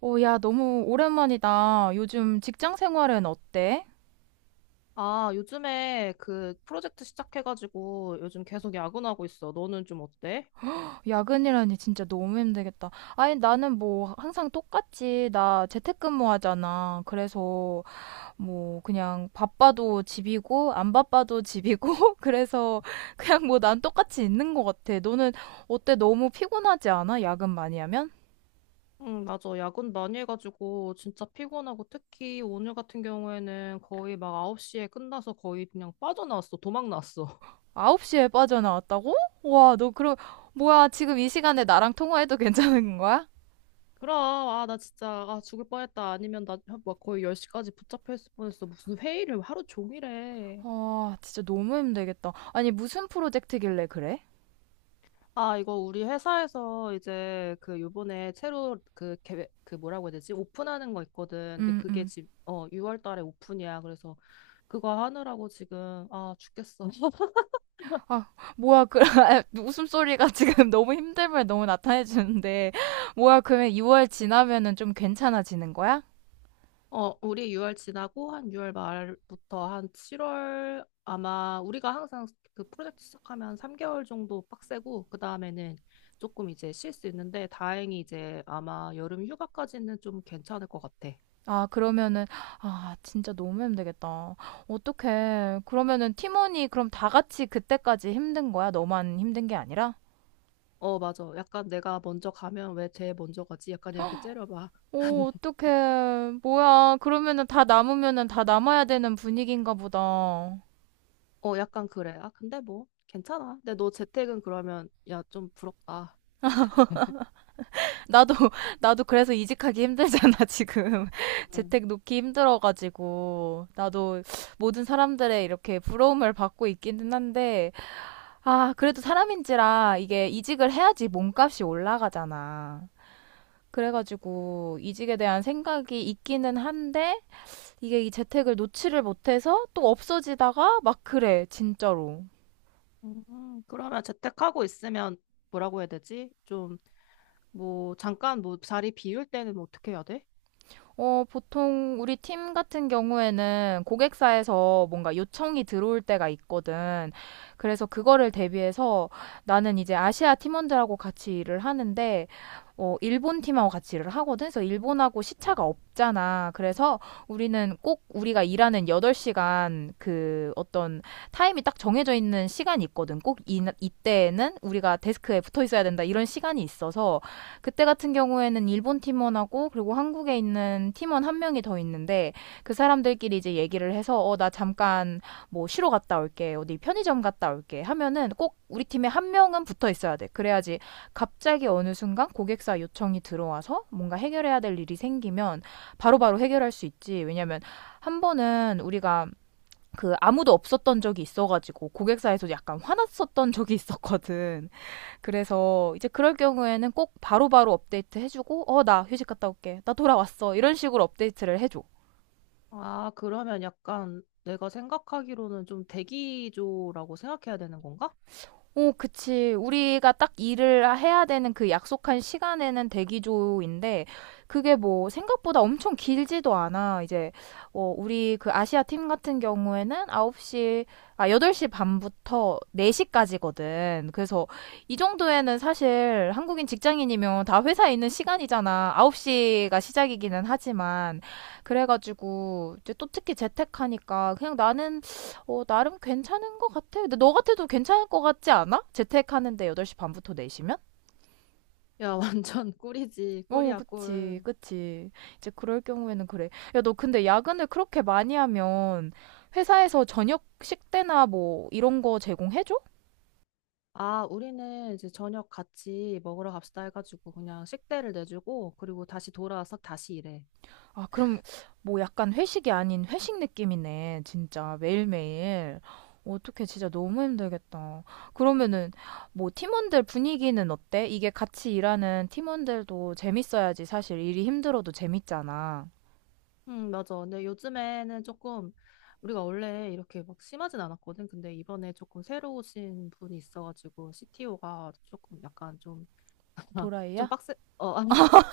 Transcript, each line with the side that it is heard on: right: 어, 야, 너무 오랜만이다. 요즘 직장 생활은 어때?
left: 아, 요즘에 그 프로젝트 시작해가지고 요즘 계속 야근하고 있어. 너는 좀 어때?
right: 야근이라니 진짜 너무 힘들겠다. 아니, 나는 뭐 항상 똑같지. 나 재택근무 하잖아. 그래서 뭐 그냥 바빠도 집이고, 안 바빠도 집이고, 그래서 그냥 뭐 난 똑같이 있는 것 같아. 너는 어때? 너무 피곤하지 않아? 야근 많이 하면?
left: 응, 맞아. 야근 많이 해가지고 진짜 피곤하고 특히 오늘 같은 경우에는 거의 막 9시에 끝나서 거의 그냥 빠져나왔어. 도망 나왔어.
right: 9시에 빠져나왔다고? 와, 너 그럼, 뭐야, 지금 이 시간에 나랑 통화해도 괜찮은 거야?
left: 그럼, 아, 나 진짜, 아, 죽을 뻔했다. 아니면 나 막 거의 10시까지 붙잡혀 있을 뻔했어. 무슨 회의를 하루 종일 해.
right: 아, 진짜 너무 힘들겠다. 아니, 무슨 프로젝트길래 그래?
left: 아, 이거 우리 회사에서 이제 그 요번에 새로 그 계획, 그 뭐라고 해야 되지? 오픈하는 거 있거든. 근데
right: 음,
left: 그게
right: 음.
left: 지금, 어, 6월 달에 오픈이야. 그래서 그거 하느라고 지금, 아, 죽겠어.
right: 아, 뭐야, 웃음소리가 지금 너무 힘듦을 너무 나타내주는데, 뭐야, 그러면 2월 지나면은 좀 괜찮아지는 거야?
left: 어, 우리 6월 지나고 한 6월 말부터 한 7월 아마 우리가 항상 그 프로젝트 시작하면 3개월 정도 빡세고, 그 다음에는 조금 이제 쉴 수 있는데, 다행히 이제 아마 여름 휴가까지는 좀 괜찮을 것 같아.
right: 아, 그러면은, 아, 진짜 너무 힘들겠다. 어떡해. 그러면은 팀원이 그럼 다 같이 그때까지 힘든 거야? 너만 힘든 게 아니라?
left: 어, 맞아. 약간 내가 먼저 가면 왜 쟤 먼저 가지? 약간 이렇게 째려봐.
right: 오, 어떡해. 뭐야. 그러면은 다 남으면은 다 남아야 되는 분위기인가 보다.
left: 어, 약간 그래. 아, 근데 뭐, 괜찮아. 근데 너 재택은 그러면, 야, 좀 부럽다.
right: 나도, 나도 그래서 이직하기 힘들잖아, 지금.
left: 응.
right: 재택 놓기 힘들어가지고. 나도 모든 사람들의 이렇게 부러움을 받고 있기는 한데, 아, 그래도 사람인지라 이게 이직을 해야지 몸값이 올라가잖아. 그래가지고 이직에 대한 생각이 있기는 한데, 이게 이 재택을 놓지를 못해서 또 없어지다가 막 그래, 진짜로.
left: 그러면 재택하고 있으면 뭐라고 해야 되지? 좀, 뭐, 잠깐 뭐 자리 비울 때는 뭐 어떻게 해야 돼?
right: 보통 우리 팀 같은 경우에는 고객사에서 뭔가 요청이 들어올 때가 있거든. 그래서 그거를 대비해서 나는 이제 아시아 팀원들하고 같이 일을 하는데, 일본 팀하고 같이 일을 하거든. 그래서 일본하고 시차가 없잖아. 그래서 우리는 꼭 우리가 일하는 8시간 그 어떤 타임이 딱 정해져 있는 시간이 있거든. 꼭 이때에는 우리가 데스크에 붙어 있어야 된다. 이런 시간이 있어서 그때 같은 경우에는 일본 팀원하고 그리고 한국에 있는 팀원 한 명이 더 있는데 그 사람들끼리 이제 얘기를 해서 나 잠깐 뭐 쉬러 갔다 올게. 어디 편의점 갔다 올게. 하면은 꼭 우리 팀에 한 명은 붙어 있어야 돼. 그래야지 갑자기 어느 순간 고객사 요청이 들어와서 뭔가 해결해야 될 일이 생기면 바로바로 해결할 수 있지. 왜냐면 한 번은 우리가 아무도 없었던 적이 있어가지고 고객사에서 약간 화났었던 적이 있었거든. 그래서 이제 그럴 경우에는 꼭 바로바로 바로 업데이트 해주고, 나 휴식 갔다 올게. 나 돌아왔어. 이런 식으로 업데이트를 해줘.
left: 아, 그러면 약간 내가 생각하기로는 좀 대기조라고 생각해야 되는 건가?
right: 오, 그치. 우리가 딱 일을 해야 되는 그 약속한 시간에는 대기조인데, 그게 뭐 생각보다 엄청 길지도 않아. 이제, 우리 그 아시아 팀 같은 경우에는 9시, 아, 8시 반부터 4시까지거든. 그래서 이 정도에는 사실 한국인 직장인이면 다 회사에 있는 시간이잖아. 9시가 시작이기는 하지만. 그래가지고, 이제 또 특히 재택하니까 그냥 나는 나름 괜찮은 것 같아. 근데 너 같아도 괜찮을 것 같지 않아? 재택하는데 8시 반부터 4시면?
left: 야, 완전 꿀이지.
right: 어,
left: 꿀이야,
right: 그치,
left: 꿀.
right: 그치. 이제 그럴 경우에는 그래. 야, 너 근데 야근을 그렇게 많이 하면 회사에서 저녁 식대나 뭐 이런 거 제공해줘?
left: 아, 우리는 이제 저녁 같이 먹으러 갑시다 해가지고 그냥 식대를 내주고 그리고 다시 돌아와서 다시 일해.
right: 아, 그럼 뭐 약간 회식이 아닌 회식 느낌이네. 진짜 매일매일. 어떻게 진짜 너무 힘들겠다. 그러면은 뭐 팀원들 분위기는 어때? 이게 같이 일하는 팀원들도 재밌어야지 사실 일이 힘들어도 재밌잖아.
left: 맞아. 근데 요즘에는 조금 우리가 원래 이렇게 막 심하진 않았거든. 근데 이번에 조금 새로 오신 분이 있어가지고 CTO가 조금 약간 좀, 좀
right: 도라이야?
left: 빡세, 어, 아니,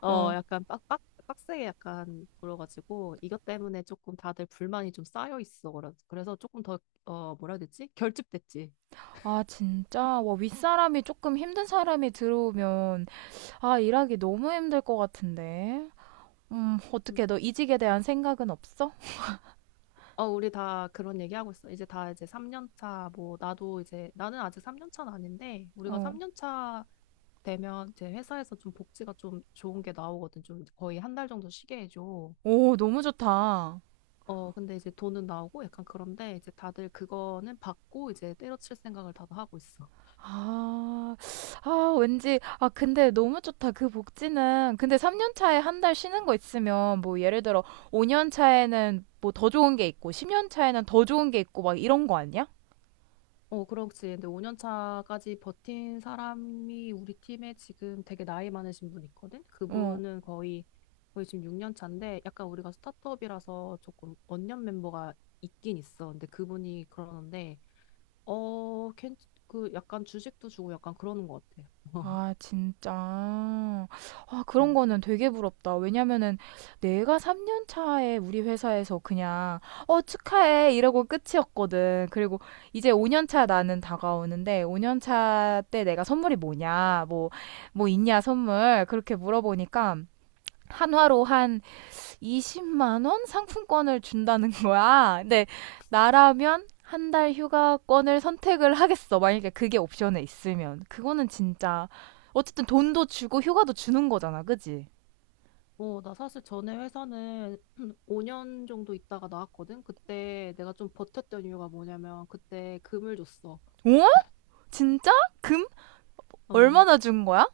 left: 어,
right: 어.
left: 약간 빡세게 약간 불어가지고 이것 때문에 조금 다들 불만이 좀 쌓여 있어. 그래서 조금 더, 어, 뭐라 해야 되지? 결집됐지.
right: 아, 진짜? 와, 윗사람이 조금 힘든 사람이 들어오면 일하기 너무 힘들 것 같은데. 어떻게 너 이직에 대한 생각은 없어?
left: 어, 우리 다 그런 얘기하고 있어. 이제 다 이제 3년 차, 뭐, 나도 이제, 나는 아직 3년 차는 아닌데, 우리가
right: 어.
left: 3년 차 되면 이제 회사에서 좀 복지가 좀 좋은 게 나오거든. 좀 거의 한 달 정도 쉬게 해줘.
right: 오, 너무 좋다.
left: 어, 근데 이제 돈은 나오고 약간 그런데 이제 다들 그거는 받고 이제 때려칠 생각을 다들 하고 있어.
right: 아. 아 왠지 근데 너무 좋다. 그 복지는 근데 3년 차에 한 달 쉬는 거 있으면 뭐 예를 들어 5년 차에는 뭐 더 좋은 게 있고 10년 차에는 더 좋은 게 있고 막 이런 거 아니야?
left: 어, 그렇지. 근데 5년 차까지 버틴 사람이 우리 팀에 지금 되게 나이 많으신 분 있거든?
right: 어.
left: 그분은 거의 지금 6년 차인데 약간 우리가 스타트업이라서 조금 언년 멤버가 있긴 있어. 근데 그분이 그러는데, 어, 괜, 그 약간 주식도 주고 약간 그러는 것 같아.
right: 아, 진짜. 아, 그런
left: 음.
right: 거는 되게 부럽다. 왜냐면은 내가 3년 차에 우리 회사에서 그냥, 축하해. 이러고 끝이었거든. 그리고 이제 5년 차 나는 다가오는데, 5년 차 때 내가 선물이 뭐냐, 뭐 있냐, 선물. 그렇게 물어보니까, 한화로 한 20만 원 상품권을 준다는 거야. 근데 나라면 한 달 휴가권을 선택을 하겠어. 만약에 그게 옵션에 있으면. 그거는 진짜 어쨌든 돈도 주고 휴가도 주는 거잖아. 그지?
left: 어, 나 사실 전에 회사는 5년 정도 있다가 나왔거든? 그때 내가 좀 버텼던 이유가 뭐냐면 그때 금을 줬어.
right: 어? 진짜? 금?
left: 어.
right: 얼마나 준 거야?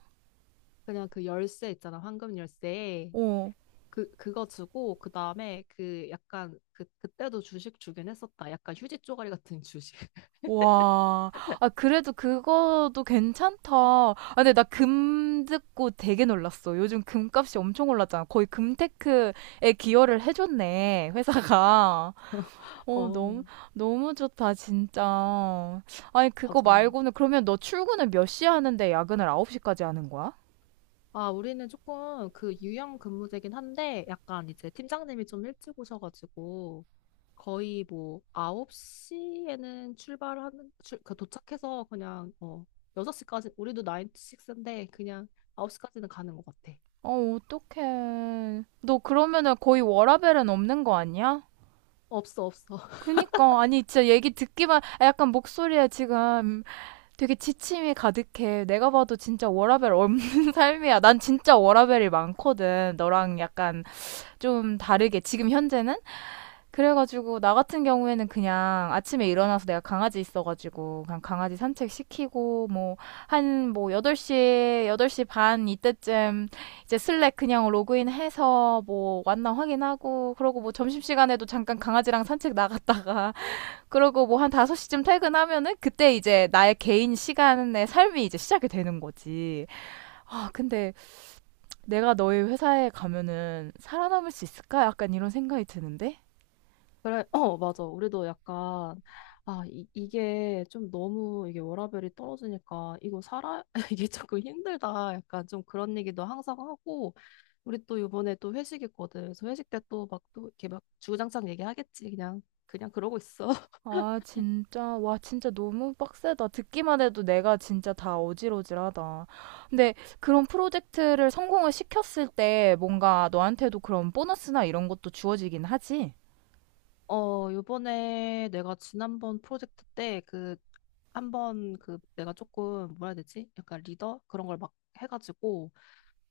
left: 그냥 그 열쇠 있잖아, 황금 열쇠.
right: 어.
left: 그거 주고, 그 다음에 그 약간 그, 그때도 주식 주긴 했었다. 약간 휴지 쪼가리 같은 주식.
right: 와. 아 그래도 그거도 괜찮다. 근데 나 금 듣고 되게 놀랐어. 요즘 금값이 엄청 올랐잖아. 거의 금테크에 기여를 해줬네. 회사가.
left: 어,
right: 너무, 너무 좋다, 진짜. 아니, 그거
left: 맞아.
right: 말고는, 그러면 너 출근을 몇 시에 하는데 야근을 9시까지 하는 거야?
left: 아, 우리는 조금 그 유형 근무제긴 한데, 약간 이제 팀장님이 좀 일찍 오셔가지고, 거의 뭐 9시에는 출발하는, 그 도착해서 그냥, 어, 6시까지, 우리도 9 to 6인데, 그냥 9시까지는 가는 것 같아.
right: 어, 어떡해. 너 그러면은 거의 워라밸은 없는 거 아니야?
left: 없어, 없어.
right: 그니까, 아니, 진짜 얘기 듣기만, 약간 목소리에 지금 되게 지침이 가득해. 내가 봐도 진짜 워라밸 없는 삶이야. 난 진짜 워라밸이 많거든. 너랑 약간 좀 다르게, 지금 현재는? 그래가지고 나 같은 경우에는 그냥 아침에 일어나서 내가 강아지 있어가지고 그냥 강아지 산책 시키고 뭐 한 뭐 8시, 8시 반 이때쯤 이제 슬랙 그냥 로그인 해서 뭐 왔나 확인하고 그러고 뭐 점심시간에도 잠깐 강아지랑 산책 나갔다가 그러고 뭐 한 5시쯤 퇴근하면은 그때 이제 나의 개인 시간의 삶이 이제 시작이 되는 거지. 아, 근데 내가 너희 회사에 가면은 살아남을 수 있을까? 약간 이런 생각이 드는데.
left: 그래, 어, 맞아. 우리도 약간, 아, 이게 좀 너무 이게 워라밸이 떨어지니까 이거 살아, 이게 조금 힘들다. 약간 좀 그런 얘기도 항상 하고, 우리 또 이번에 또 회식 있거든. 그래서 회식 때 또 막 또 이렇게 막 주구장창 얘기하겠지. 그냥 그러고 있어.
right: 아, 진짜. 와, 진짜 너무 빡세다. 듣기만 해도 내가 진짜 다 어질어질하다. 근데 그런 프로젝트를 성공을 시켰을 때 뭔가 너한테도 그런 보너스나 이런 것도 주어지긴 하지?
left: 어, 요번에 내가 지난번 프로젝트 때 그, 한번 그 내가 조금 뭐라 해야 되지? 약간 리더? 그런 걸 막 해가지고,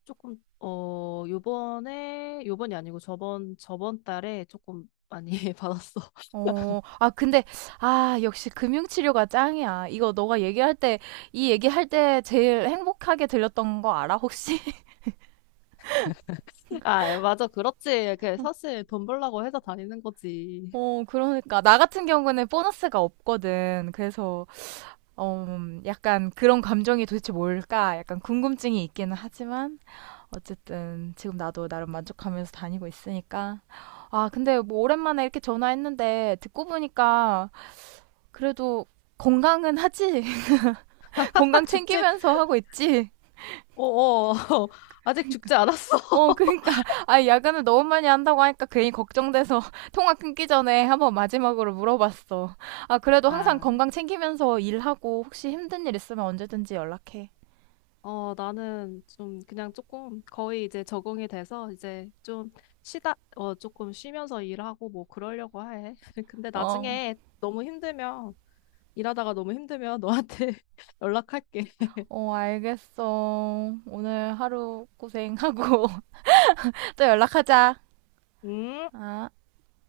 left: 조금 어 요번에 요번이 아니고 저번 달에 조금 많이 받았어.
right: 어, 근데, 아, 역시 금융치료가 짱이야. 이거 너가 얘기할 때, 이 얘기할 때 제일 행복하게 들렸던 거 알아, 혹시?
left: 아, 맞아. 그렇지. 그 사실 돈 벌라고 회사 다니는 거지.
right: 어, 그러니까. 나 같은 경우는 보너스가 없거든. 그래서 약간 그런 감정이 도대체 뭘까? 약간 궁금증이 있기는 하지만 어쨌든 지금 나도 나름 만족하면서 다니고 있으니까 아, 근데 뭐 오랜만에 이렇게 전화했는데 듣고 보니까 그래도 건강은 하지. 건강
left: 죽지.
right: 챙기면서 하고 있지.
left: 어어. 아직 죽지 않았어.
right: 어, 그러니까 야근을 너무 많이 한다고 하니까 괜히 걱정돼서 통화 끊기 전에 한번 마지막으로 물어봤어. 아, 그래도 항상
left: 아,
right: 건강 챙기면서 일하고 혹시 힘든 일 있으면 언제든지 연락해.
left: 어, 나는 좀 그냥 조금 거의 이제 적응이 돼서 이제 좀 쉬다, 어, 조금 쉬면서 일하고 뭐 그러려고 해. 근데
right: 어.
left: 나중에 너무 힘들면, 일하다가 너무 힘들면 너한테 연락할게.
right: 어, 알겠어. 오늘 하루 고생하고 또 연락하자.
left: 음.
right: 아.